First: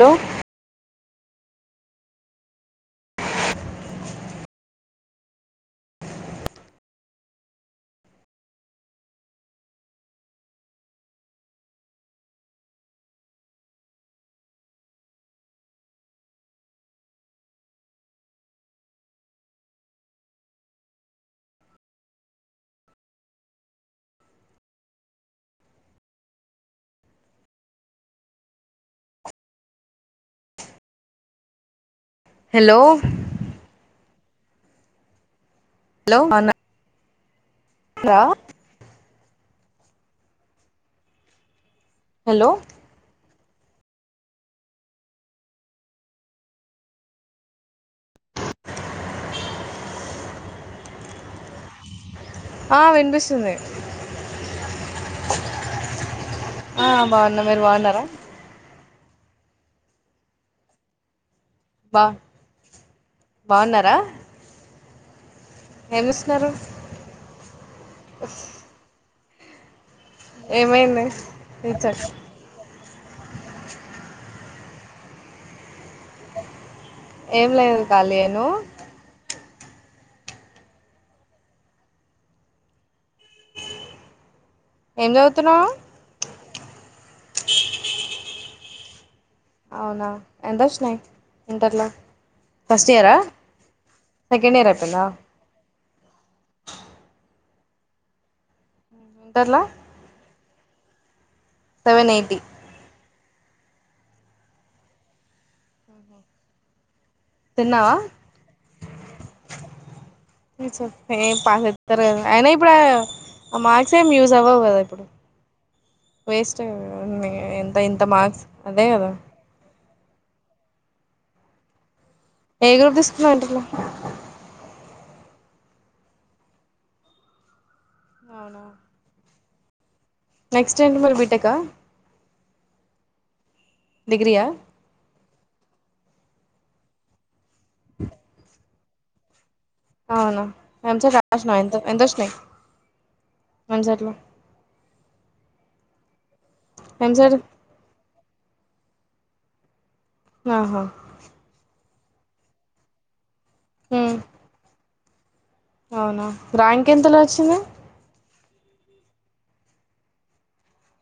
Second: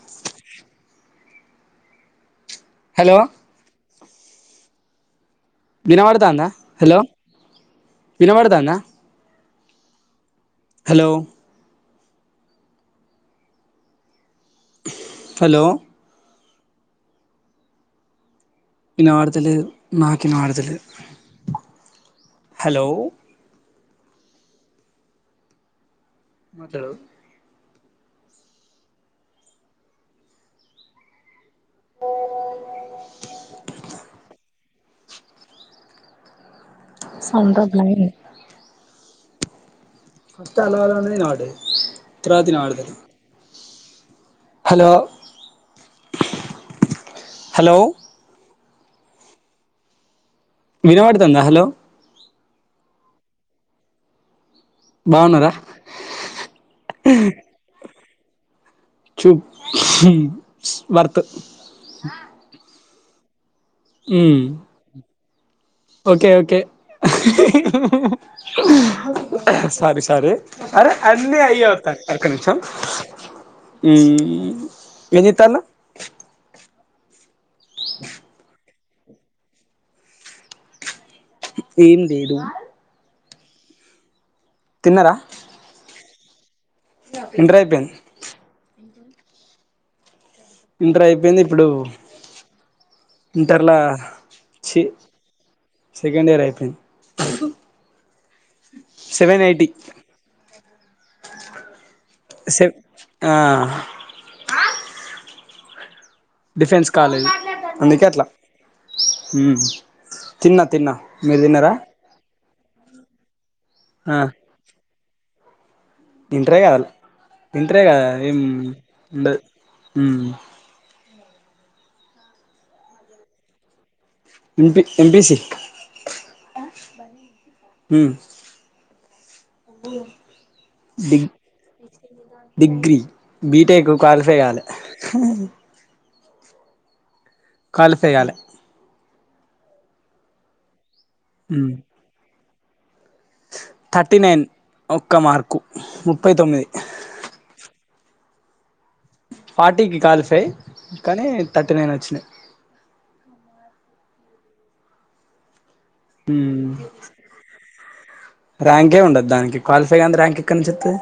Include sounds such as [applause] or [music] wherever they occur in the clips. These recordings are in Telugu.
హలో హలో వినబడతందా హలో వినబడతందా హలో హలో వినబడతలేదు మాట వినబడతలేదు హలో మాతాడు [unintelligible] హలో హలో నా అంత బ్లైన్ [unintelligible] ఫస్ అలవాల నాడు హలో ఇత్తరాతి నా ఆడుద [unintelligible] హలో హలో [inaudible] వినబడుతుందా హలో ఆ వినిపిస్తుంది బాగున్నారా ఆ బాగున్న మీరు బాగున్నారా చు వర్త్ బా బాగున్నారా మ్మ్ ఏం ఓకే చేస్తున్నారు ఓకే సారీ స సరే అరే ఏమైంది అన్నీ అయ్యే టీచర్ వత్తన్నయి ఒక్క నిమిషం ఉం ఏం చేస్తున్నావ్ ఏం లేదు కలి నువు ఏం చేయలే ఏం చదువుతున్నావు ఇంటర్ అయిపోయింది అవునా ఎంత వచ్చినాయి ఇంటర్ అయిపోయింది ఇప్పుడు ఇంటర్లో ఫస్ట్ ఇయరా ఇంటర్లా సెకండ్ ఇయరా చి ఇపోనా సెకండ్ ఇయర్ అయిపోయింది సెవెన్ ఇంటర్లో ఎయిటీ సెవెన్ ఎయిటీ సె ఆ డిఫెన్స్ కాలేజ్ తిన్నావా అందుకేట్లా తిన్నా తిన్నా మీరు తిన్నారా ఇప్పుడ మాక్సిం యూజ్ అవ్వవు కదా ఇప్పుడు ఇంటర్ వేస్ట్ ఏ కాదా ఎంత ఇంటర్ ఏ ఇంత కాద ఏం మార్క్స్ అదే కదా ఉండది. ఉమ్ ఏ గ్రూప్ తీసుకున్నావ్ ఇంటర్లో ఎంపిసి అవునా [unintelligible] నెక్స్ట్ ఏంటి డిగ్ బిటెక్ ఆ డిగ్రీ బీటెక్ క్వాలిఫై డిగ్రీయా అయ్యాలి క్వాలిఫై కాలే అవునా టష్న్నా ఉమ్ ఎంత ఎంతష్న్నా థర్టీ నైన్ ఒక్క మార్కు ముప్పై తొమ్మిది ఎంసెట్ ఫార్టీకి కాలిఫై ఆహా కానీ థర్టీ నైన్ వచ్చినాయి హ్మ్ అవునా మ్మ్ ర్యాంక్ ఎంతలో వచ్చింది ర్యాంకే ఉండదు దానికి క్వాలిఫై అంది ర్యాంక్ ఎక్కడి ను చెప్తే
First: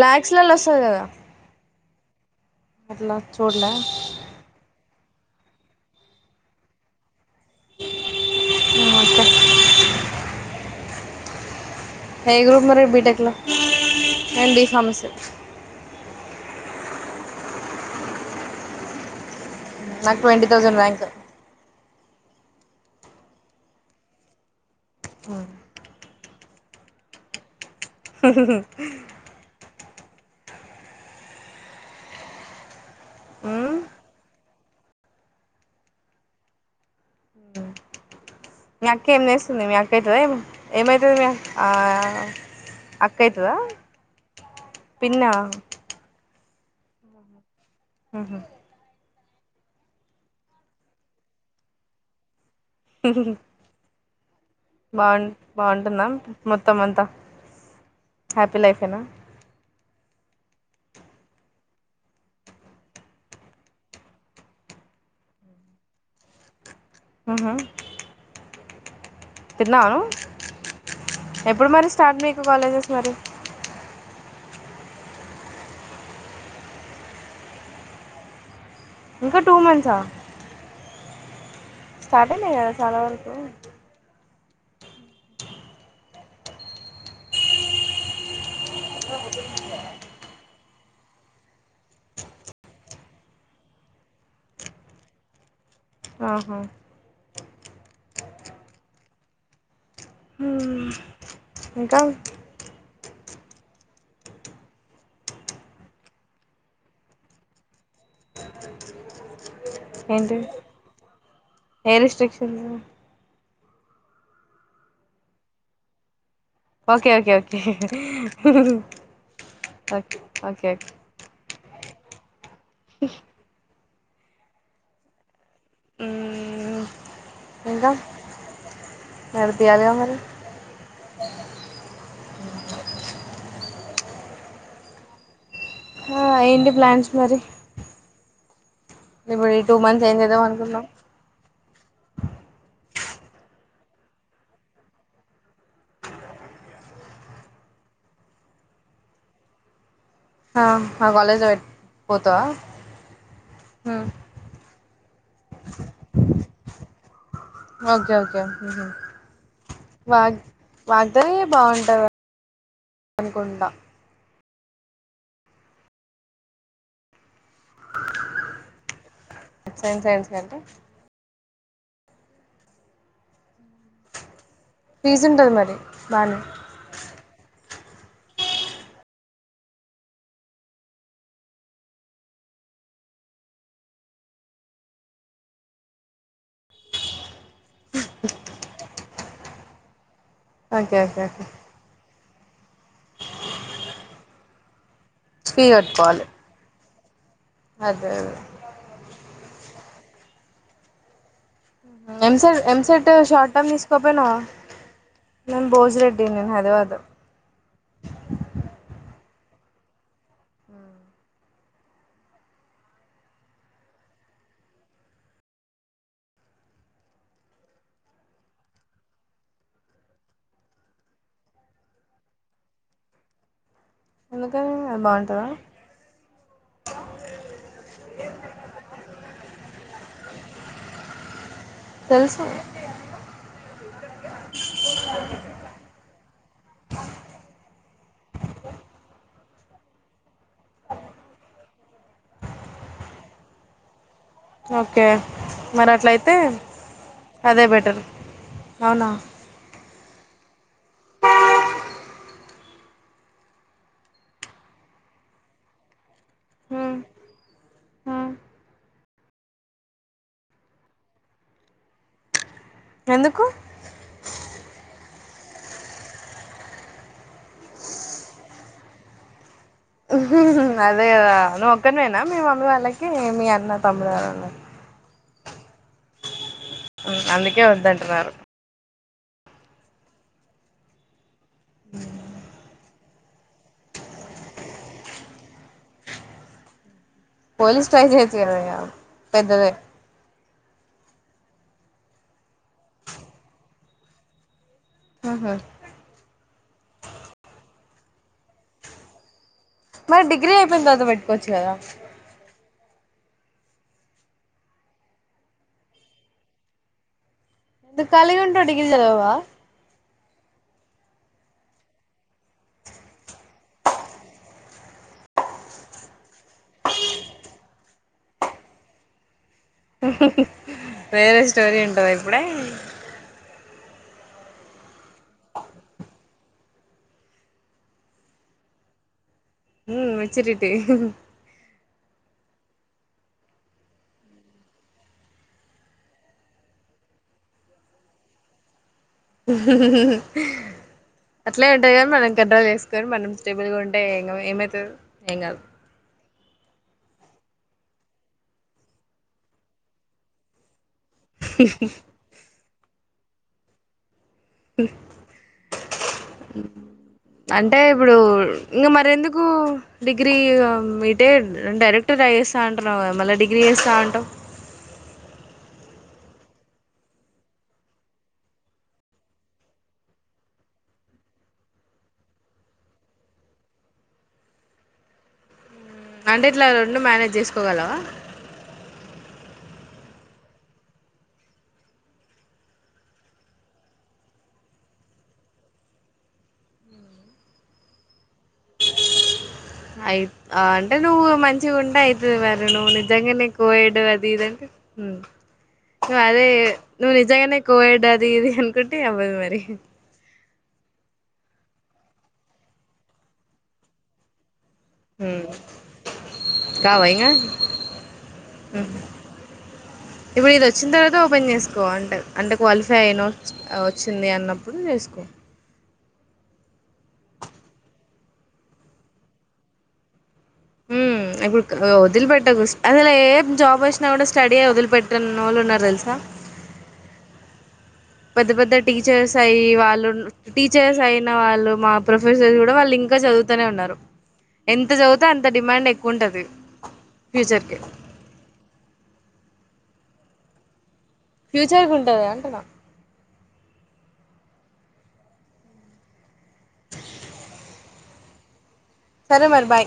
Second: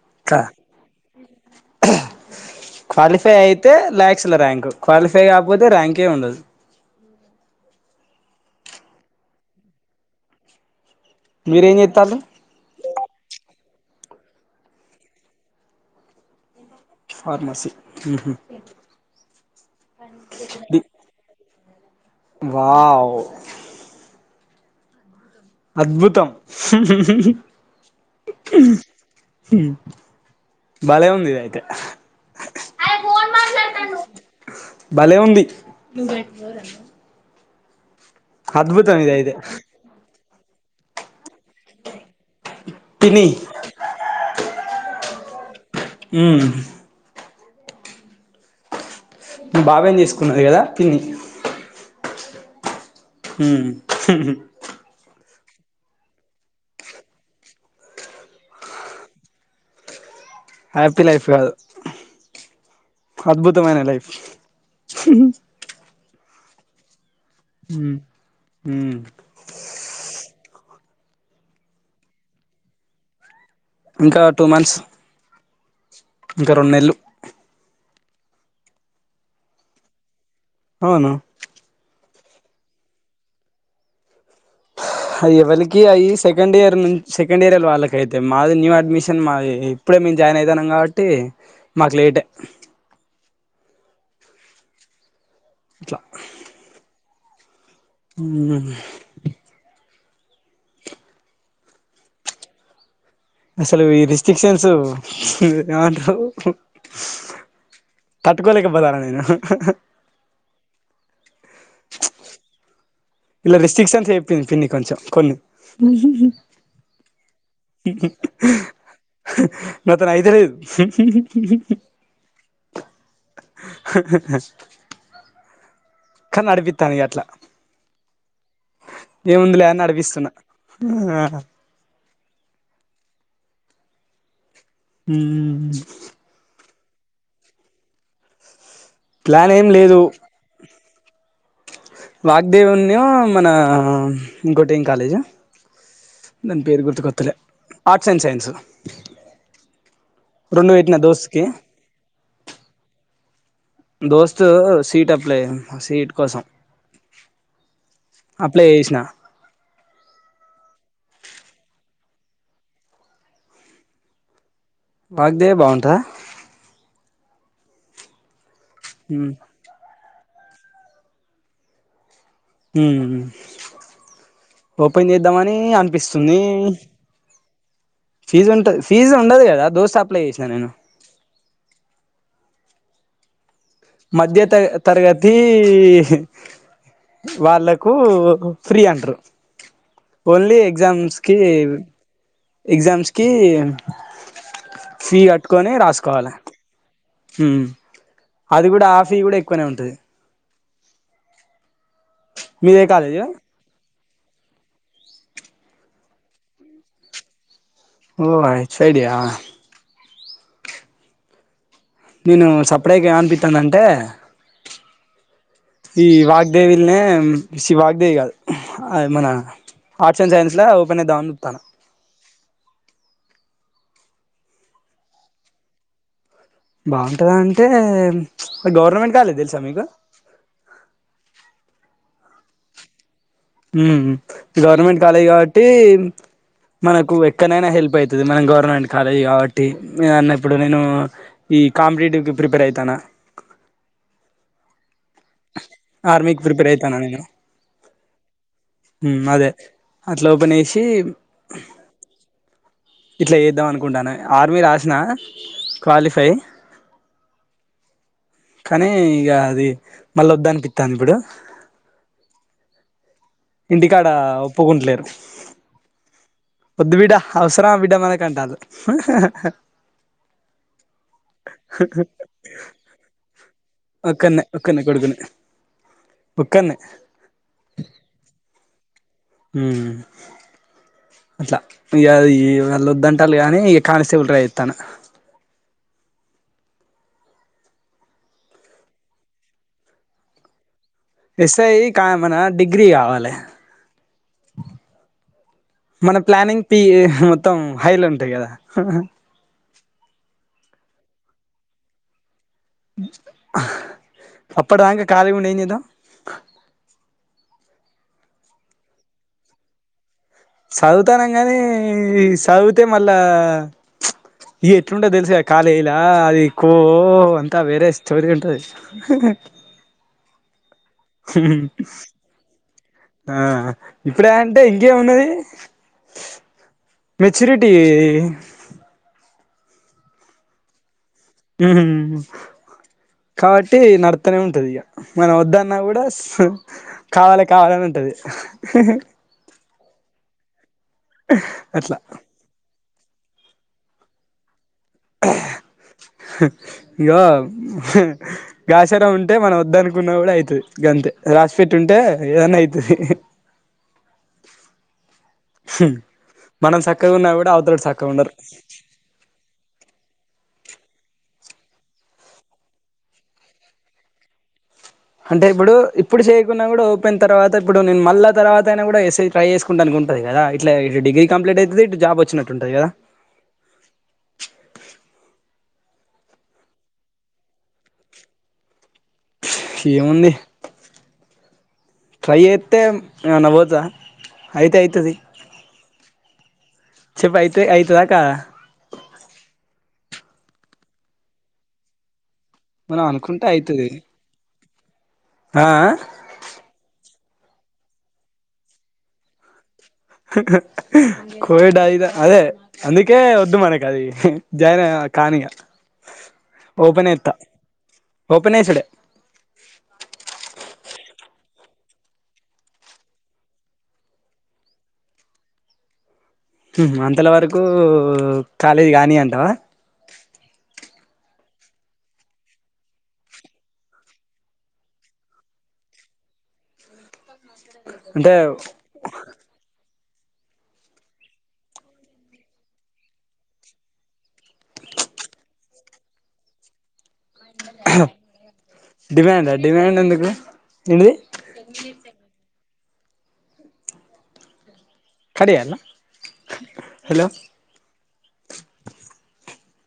లక్షల్లో వస్తుంది కదా అట్లా క్వాలిఫై చూడలే అయితే ల్యాక్స్ల ర్యాంకు క్వాలిఫై కాకపోతే ర్యాంకే ఉండదు [unintelligible] మీరయాని ఏ గ్రూప్ మరి బీటెక్లో అండ్ బి ఫార్మసీ ఫార్మాసి నాకు ట్వంటీ థౌజండ్ బ్యాంక్ వావ్ అద్భుతం బలే ఉందది అయితే అ భలే ఉంది మీ అద్భుతం అక్క ఏం ఇదైతే నేస్తుంది మీ అక్క అవుతుంది ఏ ఏమవుతుంది మీ అక్క పిన్ని అయితుదా పన్న మ్మ్ ఆహా బాబాయ్ తీసుకున్నది కదా పిన్ని హ బాగు బాగుంటుంద మొత్తం అంతా హ్యాపీ లైఫేనా. హ్యాపీ లైఫ్ కాదు అద్భుతమైన లైఫ్ అవునా హ [unintelligible] తిన్నాను ఎప్పుడు మరి స్టార్ట్ మీకు కాలేజెస్ మరి ఇంకా టూ మంత్స్ ఇంకా రెండు నెల్లు ఇంకా టూ మంత్సా అవును స్టార్ట్ అయినాయి కదా చాలా వరకు అది ఎవలికి అయి సెకండ్ ఇయర్ నుంచి సెకండ్ ఇయర్ వాళ్ళకైతే మాది న్యూ అడ్మిషన్ మా ఇప్పుడే నేన్‌ జాయిన్ అయితానంకాబట్టి మాకు లేటె ట్లా ఆహా ఊమ్మ్ ఉ ఇంకా అసలు ఈ రిస్ట్రిక్షన్స్ ఏమంటవ్ తట్కోలేకపోతన్న నేను ఏంటిది ఏ రిస్ట్రిక్షన్ ఇలా రిస్ట్రిక్షన్ చెప్పింది పిన్ని కొంచెం కొన్ని ఓకే ఓకే ఓకే నాతోని ఓకే అయిత లేద్ ఓకే [inaudible] హా హా హా కానీ ఉమ్ నడిపిత్తనిగ అట్లా ఇంకా మరి ఏముంది లే అని తీయాలిగా మరి నడిపిస్తున్నా [inaudible] హుహ్మ్ ఆ ఏంటి ప్లాన్స్ మరి ఇప్పుడు ఈ టూ మంత్స్ ఏం చేద్దాం అనుకున్నాం వాగ్దేవిన్ను మన ఇంకోటి ఏం కాలేజ్ దాన్ పేరు గుర్తుకత్తలే ఆర్ట్స్ అండ్ సైన్సు ఆ మా కాలేజ్ పెట్ పోతావా ఉమ్, దోస్తు సీట్ అప్లై సీట్ కోసం ఓకే ఓకే అప్లై చేసిన వా వాగ్దేవి బాగుంటది అనుకుంటా వాగ్దేవి బాగుంటాదా ఉ సైన్ సైన్స్ కంటే ఉ ఓపన్ ఫీజు ఉంటది చేద్దామని మరి అనిపిస్తుంది బానే ఫీజు ఉంటది ఫీజు ఉండదు కదా దోస్త్ అప్లై చేసినా నేను మధ్య త తరగతి వాళ్ళకు ఫ్రీ అంటరు ఓన్లీ ఓకే ఎగ్జామ్స్ ఓకే కి ఓకే ఎగ్జామ్స్ కి ఫీ కట్టుకొని రాసుకోవాలి హు అదే అదే అది కూడా ఆఫీ కూడా ఎక్కువనే ఉంటది ఎంసెట్ మీదే ఎంసెట్ కాలేజు షార్ట్ టర్మ్ తీ సప్పేనా నేను భోజ్ రెడ్డి నేను హైదరాబాదు ఓ ఇట్ సైడియా నేను సప్డేక ఏం అనిపిత్తందంటే ఈ వాగ్దేవిల్నే చి వాగ్దేవి కాదు మన ఆర్ట్స్ అండ్ సైన్స్ ఓపనిద్దామని చూత్తన్న [inaudible] ఎందుకది బాగుంటందా బాగుంటంద అంటే గవర్నమెంట్ కాలే తెలుసా మీకు తెలుసు ఉ గవర్నమెంట్ కాలేజ్ కాబట్టి మనకు ఎక్కనైనా హెల్ప్ అవుతుది మన గవర్నమెంట్ కాలేజీ కాబట్టి న అన్నప్పుడు నేను ఈ కాంపిటీటివ్ ప్రిపేర్ అవుతానా హు ఓకే మరి అట్లయితే ఆర్మీకి ప్రిపేర్ అయితానా నేను అదే బెటర్ అవునా అదే అట్ ఓపెన్ వేసి ఇట్లా చేద్దాం అనుకుంటాను ఆర్మీ రాసిన క్వాలిఫై ఆ కానీ ఇక అది మళ్ళ వద్దనిపిస్తాను ఇప్పుడు ఎందుకు ఇంటికాడ ఒప్పుకుంటలేరు ఓద్దు బిడ అవసరమా బిడ మన అంటారు అదే నువ్క్కనేనా మీ మమ్మీ వాళ్ళకి మి అన్నవాళ్ళకి ఒక్కడే ఒక్కడే కొడుకున్న అందుకే వద్దంటున్నారు అ అట్లా ఈ వెళ్ళ వద్దంటారు గానీ కానిస్టేబుల్ కీ ట్రై చేస్తాన్న పోలీస్ ట్రై చెయ్యచు కదాయ్యా పెద్దది ఇస్తయి కామనా డిగ్రీ కావాలి ఊహూ మన ప్లానింగ్ పిఉ మొత్తం హైలో ఉంటాయి కదా మరి డిగ్రీ అయిపోయిన తర్వా పెట్టుకోవచ్చు కదా అప్పుడుాంగ కాాల ఉ నయినిదా ఎంత కళ ఉంటావ్ డిగ్రీ చదవవా చదువుతాన గానీ చదివితే మళ్ళా ఇ ఎట్లుంటేతెలుసు కాాలీ ఇలా అది కో అంతా వేరే స్టోరీ ఉంటది ఓక వేరే స్టోరీ ఉంటంద ఇప్పుడే ఆ ఇప్పుడే అంటే ఇంకేమున్నది మెచ్యూరిటీ ఉ వచ్చిటిటి హ కాబట్టి నడతనే ఉంటది ఇక మనం వద్దన్న కూడా కావాలి కావాలని ఉంటుంది అట్లే ఉంటాది అట్లా కానీ మనం కంట్రాల్ వసుకొని మనం స్టేబుల్ గా ఉంటేయి ఏమై ఎం లేదు ఇంకాో గాచర ఉంటే మనం వద్ద అనుకున్న కూడా అవుతుది గంతే రాసీపేట్ ఉంటే ఏదేనా అయితాది హ హ అంటే ఇప్పుడు ఉండరు ఇంకా మరెందుకు డిగ్రీ ఇదే డైరెక్ట్ గా అయ్యేస్తా ఉంటాన్నా మళీ డిగ్రీ చేస్తా ఉంటాం అంటే ఇప్పుడు ఇప్పుడు చేయకున్నాడా కూడా ఓపయిన తర్వాత ఇప్పుడు నేను మళ్ళ తర్వాతయినా కూడా ఎ ట్రై చేసుకుంటను అనుకుంటాను ఉంటది కదా ఇట్లా ఇటు డిగ్రీ కంప్లీట్ అవుతుది ఇటు జాబ్ వచ్చినట్టుంటది కదా హ అంటే ఇట్లా రెండు మేనేజ్ చేసుకోగలవా ఏముంది ట్రై అయితే నావోతా అయితే అయితుది చెప్పు అయితే అయితదా కదా అయి అంటే నువ్వు మంచిగుంటే అవుతుంది వారు నువ్వు మనం అనుకుంటే నిజంగానే అయితది కోవిడ్ అది ఇదంటే ఆ ఆ నువ్ అదే నువు నిజ్ జయనే కోవిడ్ అది ఇది అనుకుంటే అవ్వదు మరి కోవిడ్ అయితే అదే అందుకే వద్దు మనక అది జాయిన్ అయ ఉమ్ కానిగా కావా ఓపన్ ఇంగ యిత్తా ఓపెన్ యేసుడే హుహు. ఇప్పుడు ఇది వచ్చిన తర్వాత ఓపెన్ చేస్త కో అంటరు అంటే క్వాలిఫై అయిన వచ్చింది అన్నప్పుడు చేసుకో అంతల వరకు కాలేజీ కానీ అంటవా హ్మ్ ఇప్పుడు వదిలిపెట్టకు అసలు ఏ జాబ్ వచ్చినా కూడా స్టడీ వదిలిపెట్టనోళ్ళు ఉన్నారు తెలుసా [inaudible] అంటే పెద్ద పెద్ద టీచర్స్ అయి వాళ్ళు టీచర్స్ అయిన వాళ్ళు మా ప్రొఫెసర్స్ కూడా వాళ్ళు ఇంకా చదువుతూనే ఉన్నారు ఎంత చదువుతే అంత డిమాండ్ ఎక్కువుంటది ఫ్యూచర్‌కి. డిమాండ్ డిమాండ్ ఎందుకు ఏంటిది ఫ్యూచర్ కి ఉంటది అంటున్నా హలో సరే మరి బాయ్